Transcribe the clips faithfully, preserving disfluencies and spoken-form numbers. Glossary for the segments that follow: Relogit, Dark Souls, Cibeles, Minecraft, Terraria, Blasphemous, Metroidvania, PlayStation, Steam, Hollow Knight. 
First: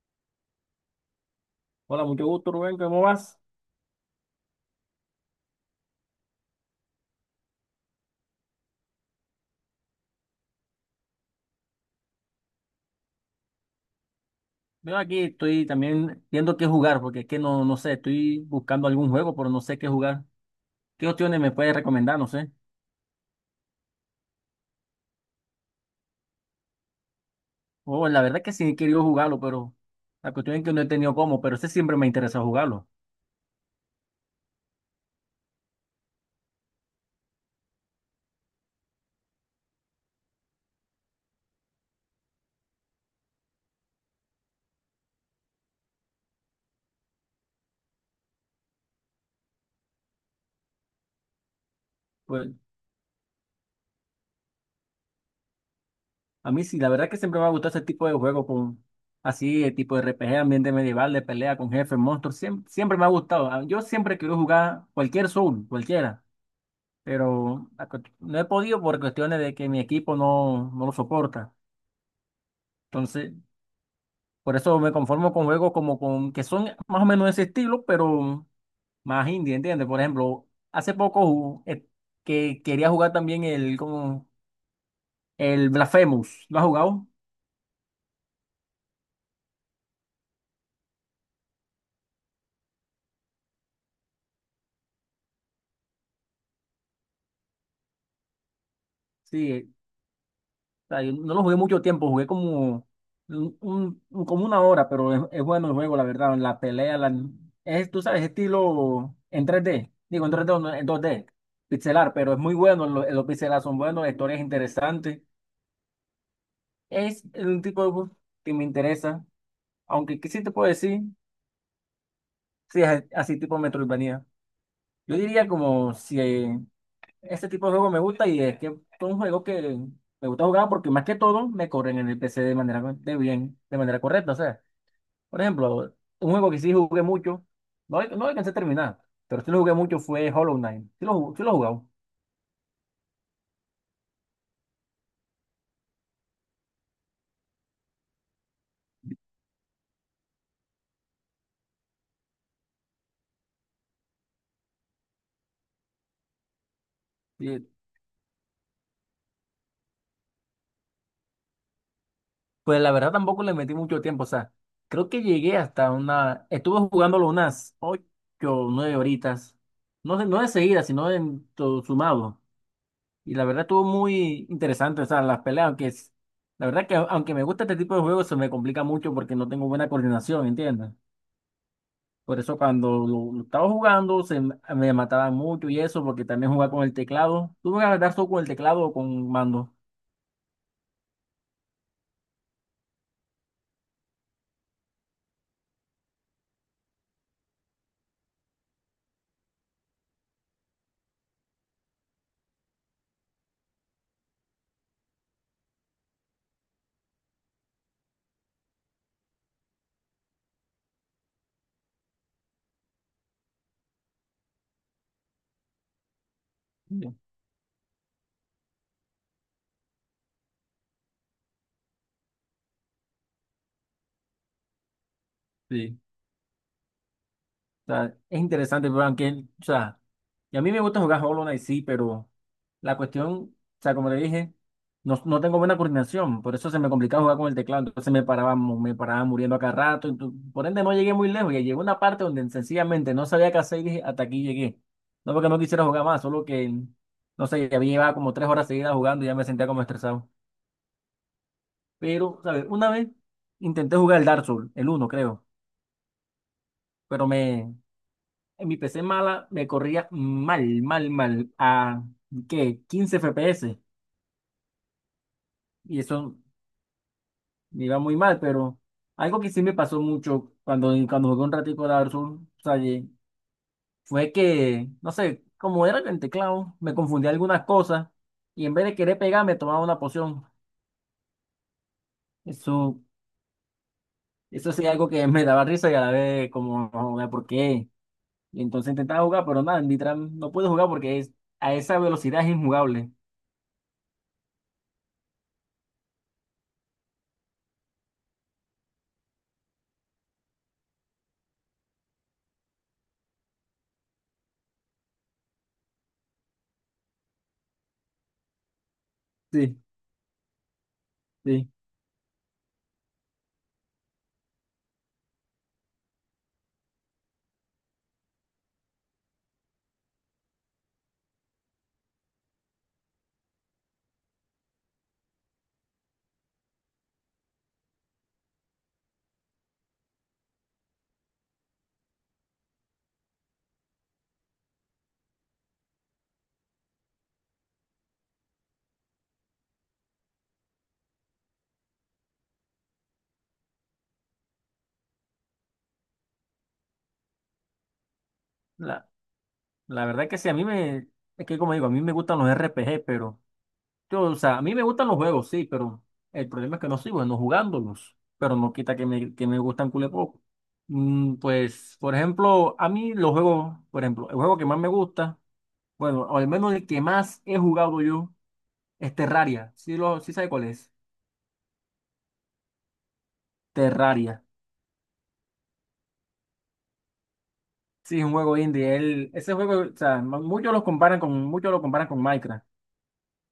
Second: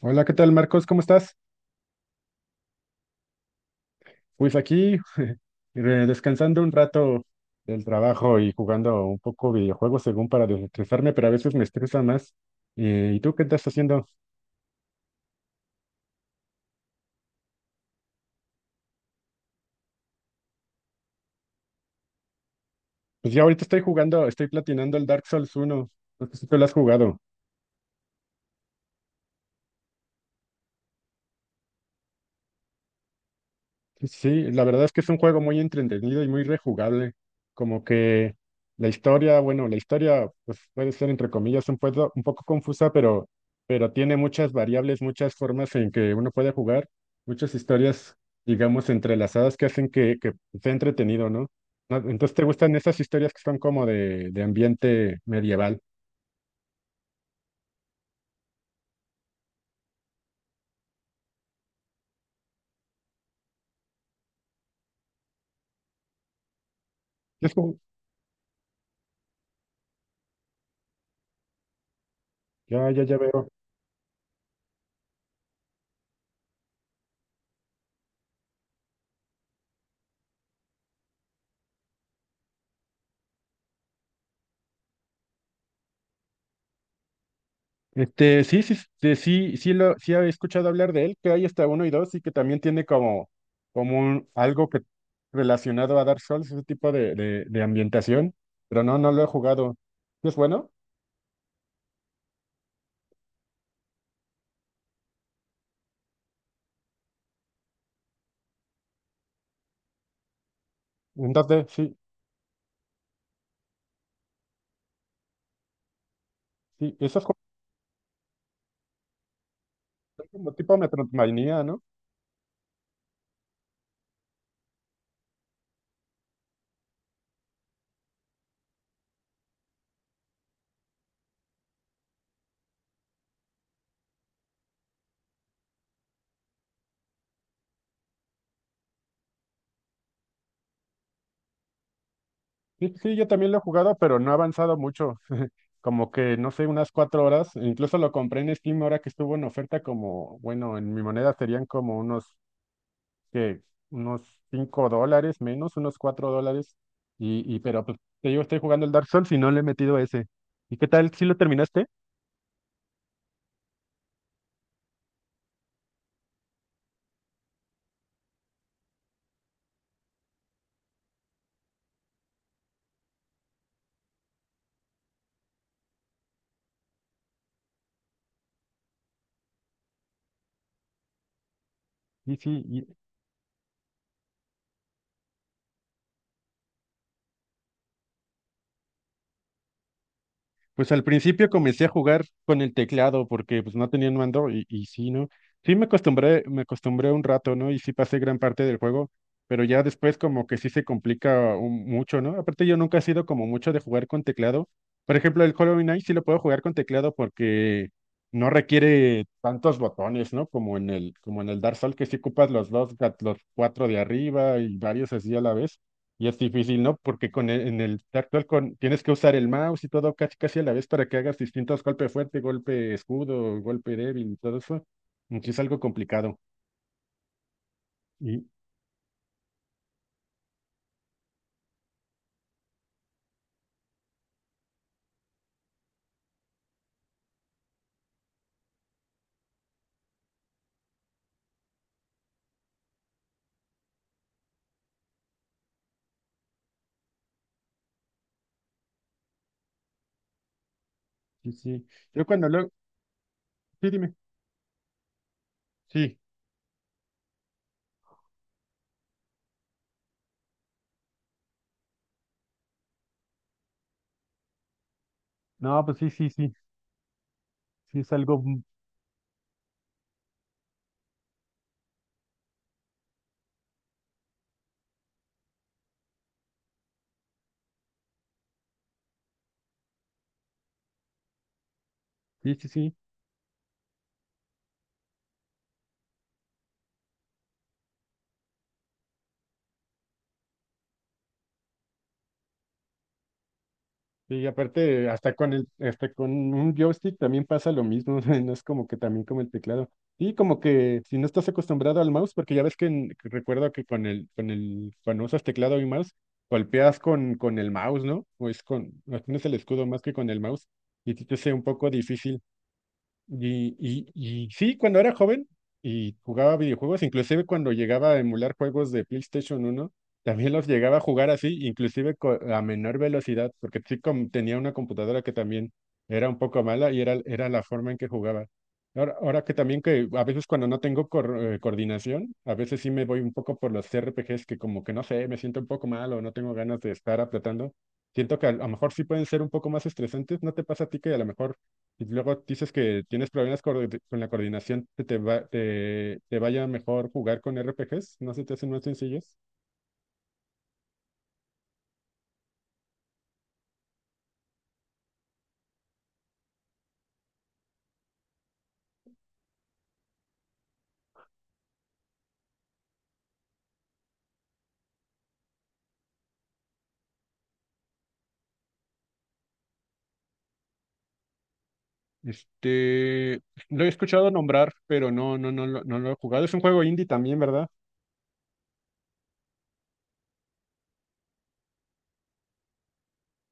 Hola, ¿qué tal, Marcos? ¿Cómo estás? Hola, mucho gusto, Rubén, ¿cómo vas? Pues aquí re- descansando un rato del trabajo y jugando un poco videojuegos según para desestresarme, pero a veces me estresa más. Eh, ¿y tú qué estás haciendo? Yo aquí estoy también viendo qué jugar, porque es que no, no sé, estoy buscando algún juego, pero no sé qué jugar. ¿Qué opciones me puedes recomendar? No sé. Pues ya ahorita estoy jugando, estoy platinando el Dark Souls uno. No sé si tú lo has jugado. Oh, la verdad es que sí he querido jugarlo, pero la cuestión es que no he tenido cómo, pero ese siempre me interesa jugarlo. Sí, la verdad es que es un juego muy entretenido y muy rejugable. Como que la historia, bueno, la historia pues puede ser entre comillas un poco, un poco confusa, pero, pero tiene muchas variables, muchas formas en que uno puede jugar, muchas historias, digamos, entrelazadas que hacen que, que sea entretenido, ¿no? Ah, entonces, ¿te Pues gustan esas historias que son como de, de ambiente medieval? a mí sí, la verdad es que siempre me ha gustado ese tipo de juego, con, así, el tipo de R P G, ambiente medieval, de pelea con jefes, monstruos, siempre, siempre me ha gustado. Ah, yo siempre quiero jugar cualquier Soul, cualquiera, Es pero como- la cuest- no he podido por cuestiones de que mi equipo no, no lo soporta. ya, ya, ya Entonces, veo. por eso me conformo con juegos como con, que son más o menos de ese estilo, pero más indie, ¿entiendes? Por ejemplo, hace poco ju- eh, que quería jugar también el, como, el Blasphemous. ¿Lo has jugado? Este, sí, sí, sí, sí, sí lo, sí he escuchado hablar de él, que hay hasta uno y dos, y que también tiene como, como un- algo que relacionado a Dark Souls, ese tipo de, de, de ambientación, pero no, no lo he Sí, eh, jugado. ¿Sí? ¿Es bueno? o sea, yo no lo jugué mucho tiempo, jugué como, un, un- como una hora, pero es, es bueno el juego, la verdad. La pelea, la, es, tú sabes, estilo en tres d. Digo, en tres d o no, en dos d Entonces, sí, pixelar, pero es muy bueno, lo- los pixelar son buenos, la historia es interesante. sí, eso Es es como, un tipo de bus que me interesa, aunque ¿qué sí te como puedo tipo decir? Metroidvania, ¿no? Sí, es así tipo Metroidvania. Yo diría como si eh, este tipo de juego me gusta y es que es un juego que me gusta jugar porque más que todo me corren en el P C de manera de bien, de manera correcta. O sea, por ejemplo, un juego que sí jugué mucho, no, no alcancé a terminar, pero sí lo jugué mucho fue Hollow Knight. Sí lo, jug- sí lo he jugado. Sí, sí, yo también lo he jugado, pero no he avanzado mucho, como que, no sé, unas cuatro horas, e incluso lo compré en Steam ahora que estuvo en oferta como, bueno, en mi moneda serían como unos que unos cinco dólares menos, unos cuatro dólares. Y, y pero pues, te digo, estoy jugando el Dark Souls y no le he metido ese. ¿Y qué tal si lo terminaste? Pues la verdad tampoco le metí mucho tiempo, o sea, creo que llegué hasta una, estuve jugándolo unas ocho o nueve horitas, no sé, no de seguida, sino en todo sumado, y la verdad estuvo muy interesante, o sea, las peleas, aunque es, la verdad que aunque me gusta este tipo de juegos se me complica mucho porque no tengo buena coordinación, ¿entiendes? ¿Y Por eso sí? cuando lo, lo estaba jugando se m- me mataban mucho y eso, porque también jugaba con el teclado, tuve que adaptar solo con el teclado o con mando. Pues al principio comencé a jugar con el teclado porque pues no tenía un mando y, y sí, ¿no? Sí me acostumbré, me acostumbré un rato, ¿no? Y sí pasé gran parte del juego, pero ya después como que sí se complica un- mucho, ¿no? Aparte yo nunca he sido como mucho de jugar con teclado. Por ejemplo, el Hollow Knight sí lo puedo jugar con teclado porque no requiere tantos botones, ¿no? Como en el, como en el Dark Souls que sí ocupas los dos, gat- los cuatro de arriba y varios así a la vez. Y es difícil, ¿no? Porque con el- en el actual con, tienes que usar el mouse y todo casi casi a la vez para que hagas distintos golpes fuerte, golpe escudo, golpe débil y todo eso. Y sí es algo Sí. complicado. O sea, es Y interesante, pero aunque, o sea, y a mí me gusta jugar Hollow Knight, sí, pero la cuestión, o sea, como le dije, no, no tengo buena coordinación, por eso se me complicaba jugar con el teclado, entonces me paraba, mu- me paraba muriendo a cada rato, entonces, por ende no llegué muy lejos, y llegó una parte donde sencillamente no sabía qué hacer y dije, hasta aquí llegué. No porque no quisiera jugar más, solo que, no sé, ya había llevado como tres horas seguidas jugando y ya me sentía como estresado. sí, sí. Yo Pero, cuando ¿sabes? luego, Una vez sí, intenté dime. jugar el Dark Souls, el uno, creo, Sí. pero me, en mi P C mala me corría mal, mal, mal. A, ¿qué? quince F P S. No, pues Y sí, sí, eso sí. me Sí iba es muy algo, mal, mm, pero algo que sí me pasó mucho cuando, cuando jugué un ratico Dark Souls, o sea, y fue que, no sé, como era con el teclado, me confundí algunas cosas y en vez de querer pegar me tomaba una poción. sí, sí, sí. Eso, eso sí algo que me daba risa y a la vez como, no, ¿por qué? Y entonces intentaba jugar, pero nada, en Nitran no pude jugar porque es, a esa velocidad es injugable. Y aparte, hasta con el, hasta con un joystick también pasa lo mismo, no es como que también como el teclado. Y como que si no estás acostumbrado al mouse, porque ya ves que, en- que recuerdo que con el, con el, cuando usas teclado y mouse, golpeas con, con el mouse, ¿no? O es con, no tienes el Sí, escudo más que con el mouse, y sí te hace un sí. poco difícil. Y, y, y sí, cuando era joven y jugaba videojuegos, inclusive cuando llegaba a emular juegos de PlayStation uno también los llegaba a jugar así, inclusive co- a menor velocidad, porque sí com- tenía una computadora que también era un poco mala y era, era la forma en que jugaba. Ahora, ahora que también que a veces cuando no tengo cor- eh, coordinación, a veces sí me voy un poco por los R P Gs que como que no sé, me siento un poco mal o no tengo ganas de estar apretando. Siento que a lo mejor sí pueden ser un poco más estresantes. ¿No te pasa a ti que a lo mejor y luego dices que tienes problemas coordi- con la coordinación, que te va- te, te vaya mejor jugar con R P Gs, ¿no se te hacen más sencillos? La verdad que sí, a mí me, es que como digo, a mí me gustan los R P G, pero yo, o sea, a mí me gustan los juegos, sí, pero el problema es que no soy bueno jugándolos, pero no quita que me, que me gustan cule poco. Mm, pues, por ejemplo, a mí los juegos, por ejemplo, el juego que más me gusta, bueno, o al menos el que más he jugado yo, es Terraria, sí, lo, sí sabe cuál es, Este, lo he escuchado Terraria, nombrar, pero no, no, no, lo- no lo he jugado. Es un juego indie también, ¿verdad? sí, es un juego indie, él, ese juego, o sea, muchos los comparan con, muchos lo comparan con Minecraft.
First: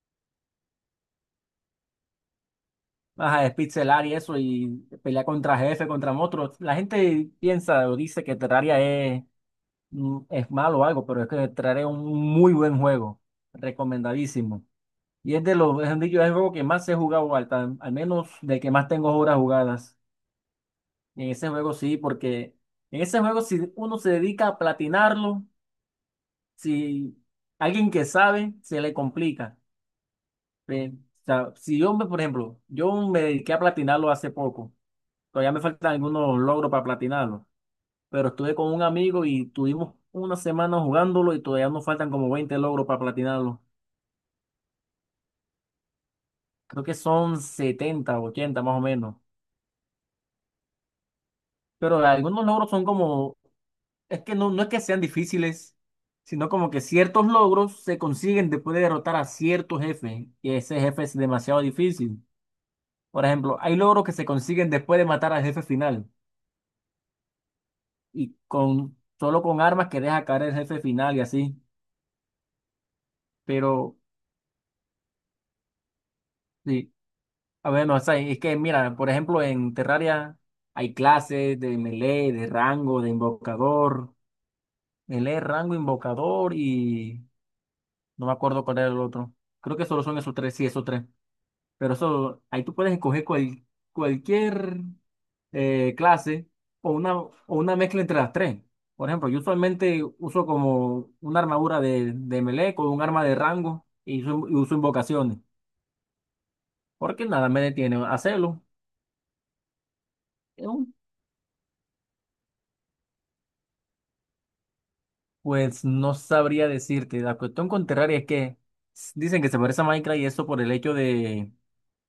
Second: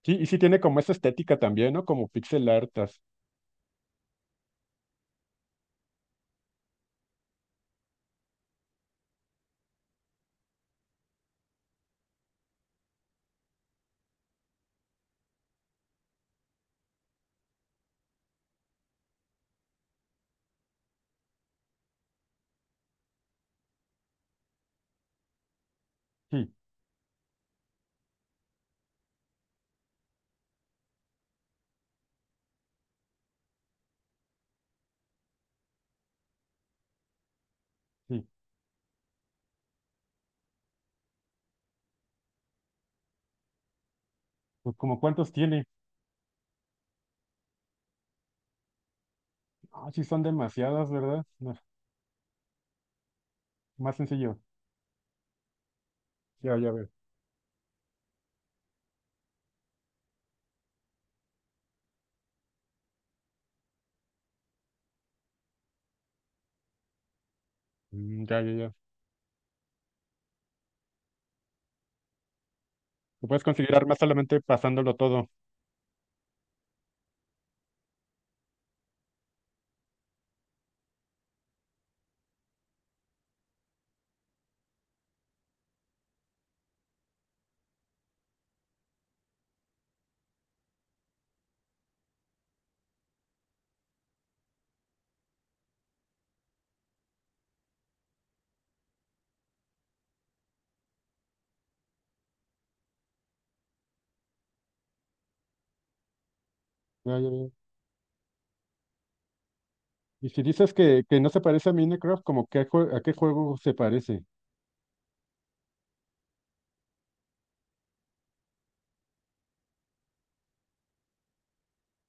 Sí, y sí tiene como esa estética también, ¿no? Como pixel artas. Ajá, despixelar y eso, y pelear contra jefe, contra monstruos. La gente piensa o dice que Terraria es, mm, es malo o algo, pero es que Terraria es un muy buen juego, recomendadísimo. Y es de los, es dicho, es el juego que más he jugado, al, tan- al menos de que más tengo horas jugadas. Y en ese juego sí, porque en ese juego si uno se dedica a platinarlo, Sí, si alguien que sabe, se le complica. Eh, o sea, si yo, me- por ejemplo, yo me dediqué a platinarlo hace poco. Todavía me faltan algunos logros para platinarlo. sí. Pero estuve con un amigo y tuvimos una semana jugándolo y todavía nos faltan como veinte logros para platinarlo. Pues como cuántos tiene. Creo que son setenta o ochenta más o menos. Ah, sí, son demasiadas, ¿verdad? No, Pero algunos logros son como, más es que sencillo. no, no es que sean difíciles, sino Ya, como ya que veo. ciertos logros se consiguen después de derrotar a cierto jefe y ese jefe es demasiado difícil. Por ejemplo, hay logros que se consiguen después de matar al jefe final Mm, y ya, ya, ya. con solo con armas que deja caer el jefe final y así. Lo puedes conseguir Pero armas solamente pasándolo todo. sí. A ver, no, o sea, es que mira, por ejemplo, en Terraria hay clases de melee, de rango, de invocador, melee, rango, invocador y no me acuerdo cuál era el otro. Creo que solo son esos tres, sí, esos tres. Pero eso, ahí tú puedes escoger cual- cualquier eh, clase o una, o una mezcla entre las tres. Por ejemplo, yo usualmente uso como una armadura de, de melee con un arma de rango y uso, y uso invocaciones, Ya, porque ya, nada ya. me detiene a hacerlo. Y si dices que, que no se parece a Minecraft, ¿como qué jue- ¿a qué juego se parece? Pues no sabría decirte. La cuestión con Terraria es que s- dicen que se parece a Minecraft y eso por el hecho de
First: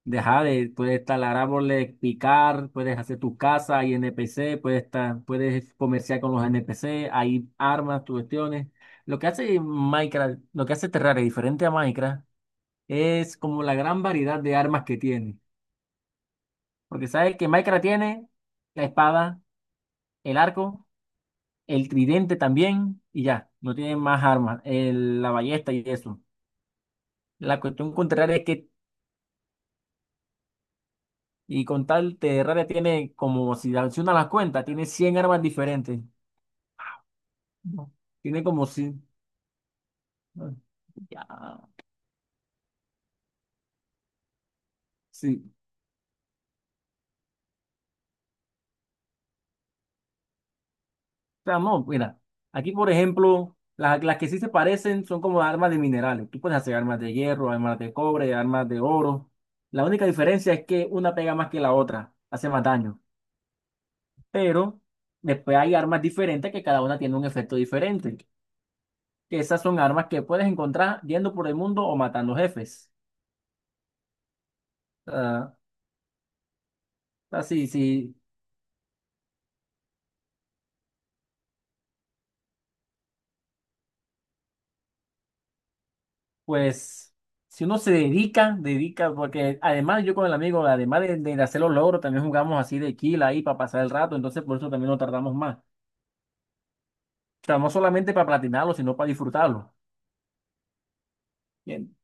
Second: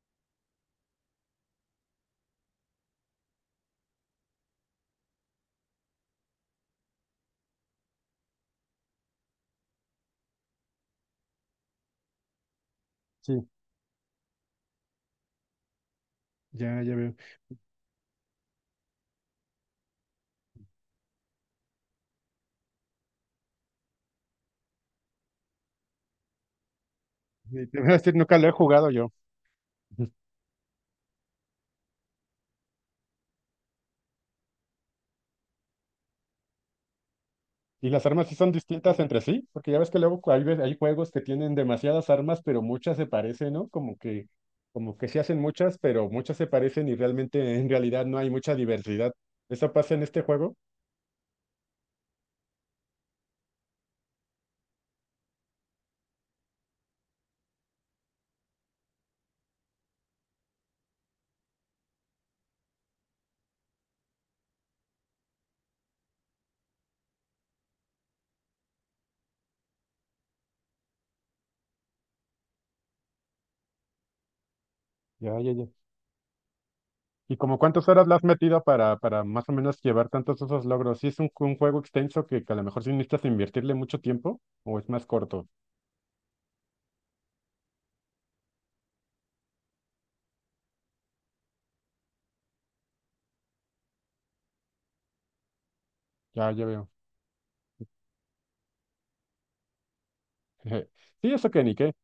dejar de, ajá, de- puedes talar árboles, picar, puedes hacer tu casa, hay N P C, puedes, ta- puedes comerciar con los N P C, hay armas, tus cuestiones. Lo que hace Minecraft, lo que hace Terraria diferente a Minecraft es Sí, como la gran variedad de armas que tiene. ya, ya Porque veo. sabes que Minecraft tiene la espada, el arco, el tridente también y ya, no tiene más armas, el- la ballesta y eso. La Y te voy a cuestión decir, contraria nunca es lo he que, jugado yo. Ujú. y con tal Terraria tiene como, si una las cuentas, tiene cien armas diferentes. ¿Y No. las armas sí Tiene son como distintas si, entre sí? Porque ya ves que luego hay, ve- hay juegos que ya, tienen demasiadas armas, pero muchas se parecen, ¿no? Como que, como que se hacen sí. muchas, pero muchas se parecen y realmente en realidad no hay mucha diversidad. ¿Eso pasa en este juego? O sea, no, mira, aquí por ejemplo, la- las que sí se parecen son como armas de minerales. Tú puedes hacer armas de hierro, armas de cobre, armas de oro. La única diferencia es que una pega más que la otra, hace más daño. Pero después hay armas diferentes que cada una tiene un efecto diferente. Que esas son armas que puedes encontrar yendo por el mundo o matando jefes. Ya, ya, Ah, ya. ¿Y como así, sí, cuántas horas le sí, has metido para, para más o menos llevar tantos esos logros? ¿Sí es un, un juego extenso que, que a lo mejor sí necesitas invertirle mucho tiempo o es más corto? pues si uno se dedica, dedica, porque además yo con el amigo, además de, de, hacer los logros, también jugamos así de kill ahí para pasar el rato, entonces por eso también no tardamos más. O Ya, ya veo. sea, no solamente para platinarlo, sino para disfrutarlo. Sí, eso que ni qué. Bien.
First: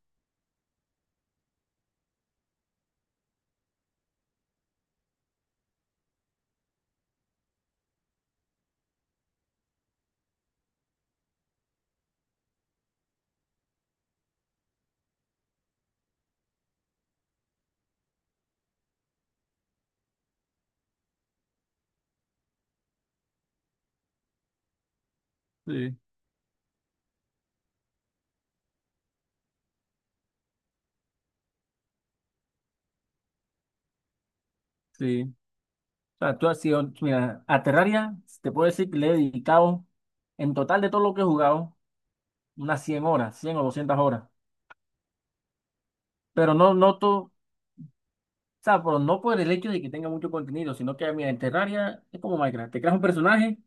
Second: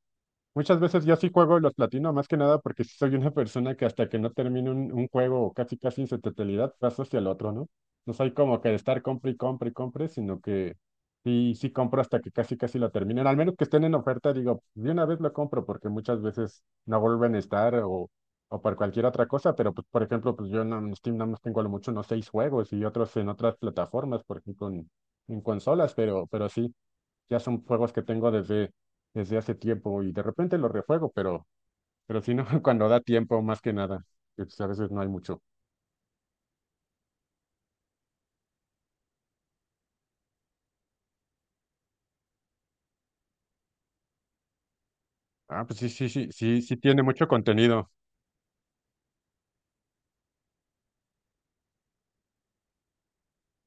Muchas veces yo sí juego y los platino, más que nada porque sí soy una persona que hasta que no termine un, un juego o casi casi en su totalidad, paso hacia el otro, ¿no? No soy como que de estar compre y compre y compre, sino que sí, sí compro hasta que casi casi lo terminen. Al menos que estén en oferta, digo, de una vez lo compro porque muchas veces no vuelven a estar o, o por cualquier otra cosa, pero pues, por ejemplo, pues yo no, en Steam nada más tengo a lo mucho, no seis juegos y otros en otras plataformas, por ejemplo, en, en consolas, Sí, pero, pero sí. Ya son juegos que tengo desde, desde hace tiempo y de repente los rejuego, pero, pero si no, cuando da tiempo, más que nada, que, pues, a veces no hay sí. mucho. O sea, tú has sido, mira, a Terraria, te puedo decir que le he dedicado, en total de todo lo que he jugado, unas cien horas, cien o doscientas horas. Ah, pues sí, sí, sí, Pero sí, no sí tiene noto, mucho o contenido. sea, pero no por el hecho de que tenga mucho contenido, sino que, mira, en Terraria es como Minecraft, te creas un personaje,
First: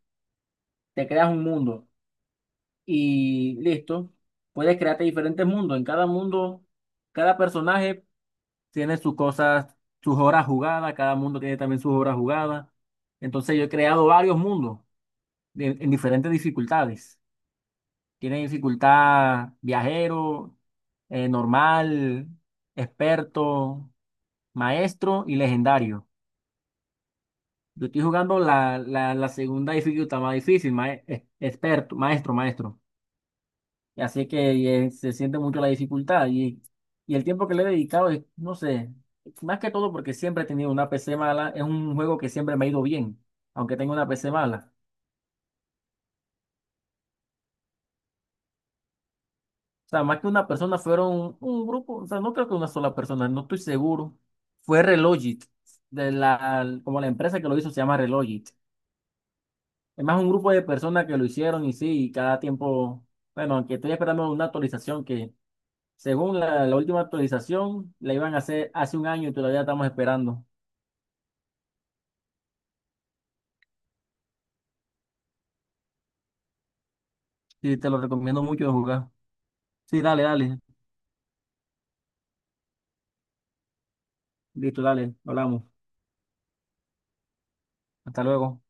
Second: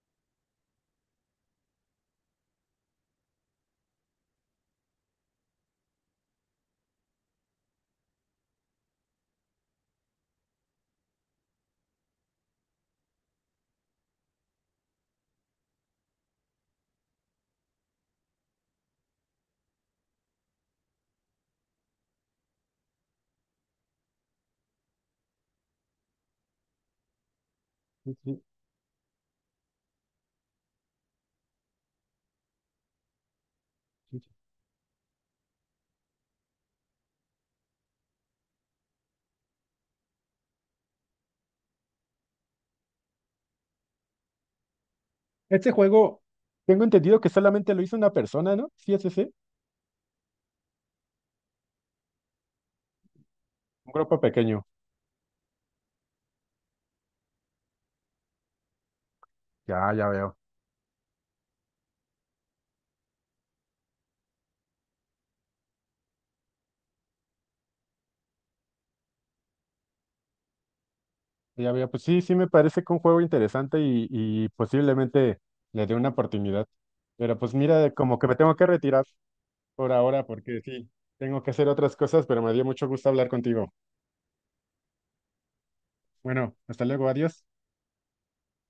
te creas un mundo y listo, puedes crearte diferentes mundos. En cada mundo, cada personaje tiene sus cosas, sus horas jugadas, cada mundo tiene también sus horas jugadas. Entonces yo he creado varios mundos de- en diferentes dificultades. Tiene dificultad viajero, eh, normal, experto, maestro y legendario. Yo estoy Sí, jugando sí, la, la, la segunda dificultad más difícil, mae- eh, experto, maestro, maestro. Y sí, así sí. que eh, se siente mucho la dificultad y, y el tiempo que le he dedicado es, no sé, más que todo porque siempre he tenido una P C mala, es un juego que siempre me ha ido bien, aunque tenga una P C mala. Este juego, tengo entendido que solamente lo hizo una persona, ¿no? Sí, es ese, sí, O sea, más que una persona fueron un grupo, o sea, no creo que una sola persona, no estoy un seguro. grupo pequeño. Fue Relogit, de la, como la empresa que lo hizo se llama Relogit. Ya, Es ya más un veo. grupo de personas que lo hicieron y sí, y cada tiempo, bueno, aunque estoy esperando una actualización que según la, la última actualización, la iban a hacer hace un año y todavía estamos esperando. Ya veo, pues sí, sí me parece que un juego interesante y, y posiblemente le dé una oportunidad. Pero pues Sí, mira, te lo como que me recomiendo tengo mucho que de retirar jugar. por Sí, dale, ahora dale. porque sí, tengo que hacer otras cosas, pero me dio mucho gusto hablar contigo. Listo, dale. Hablamos. Bueno, hasta luego, adiós. Hasta luego.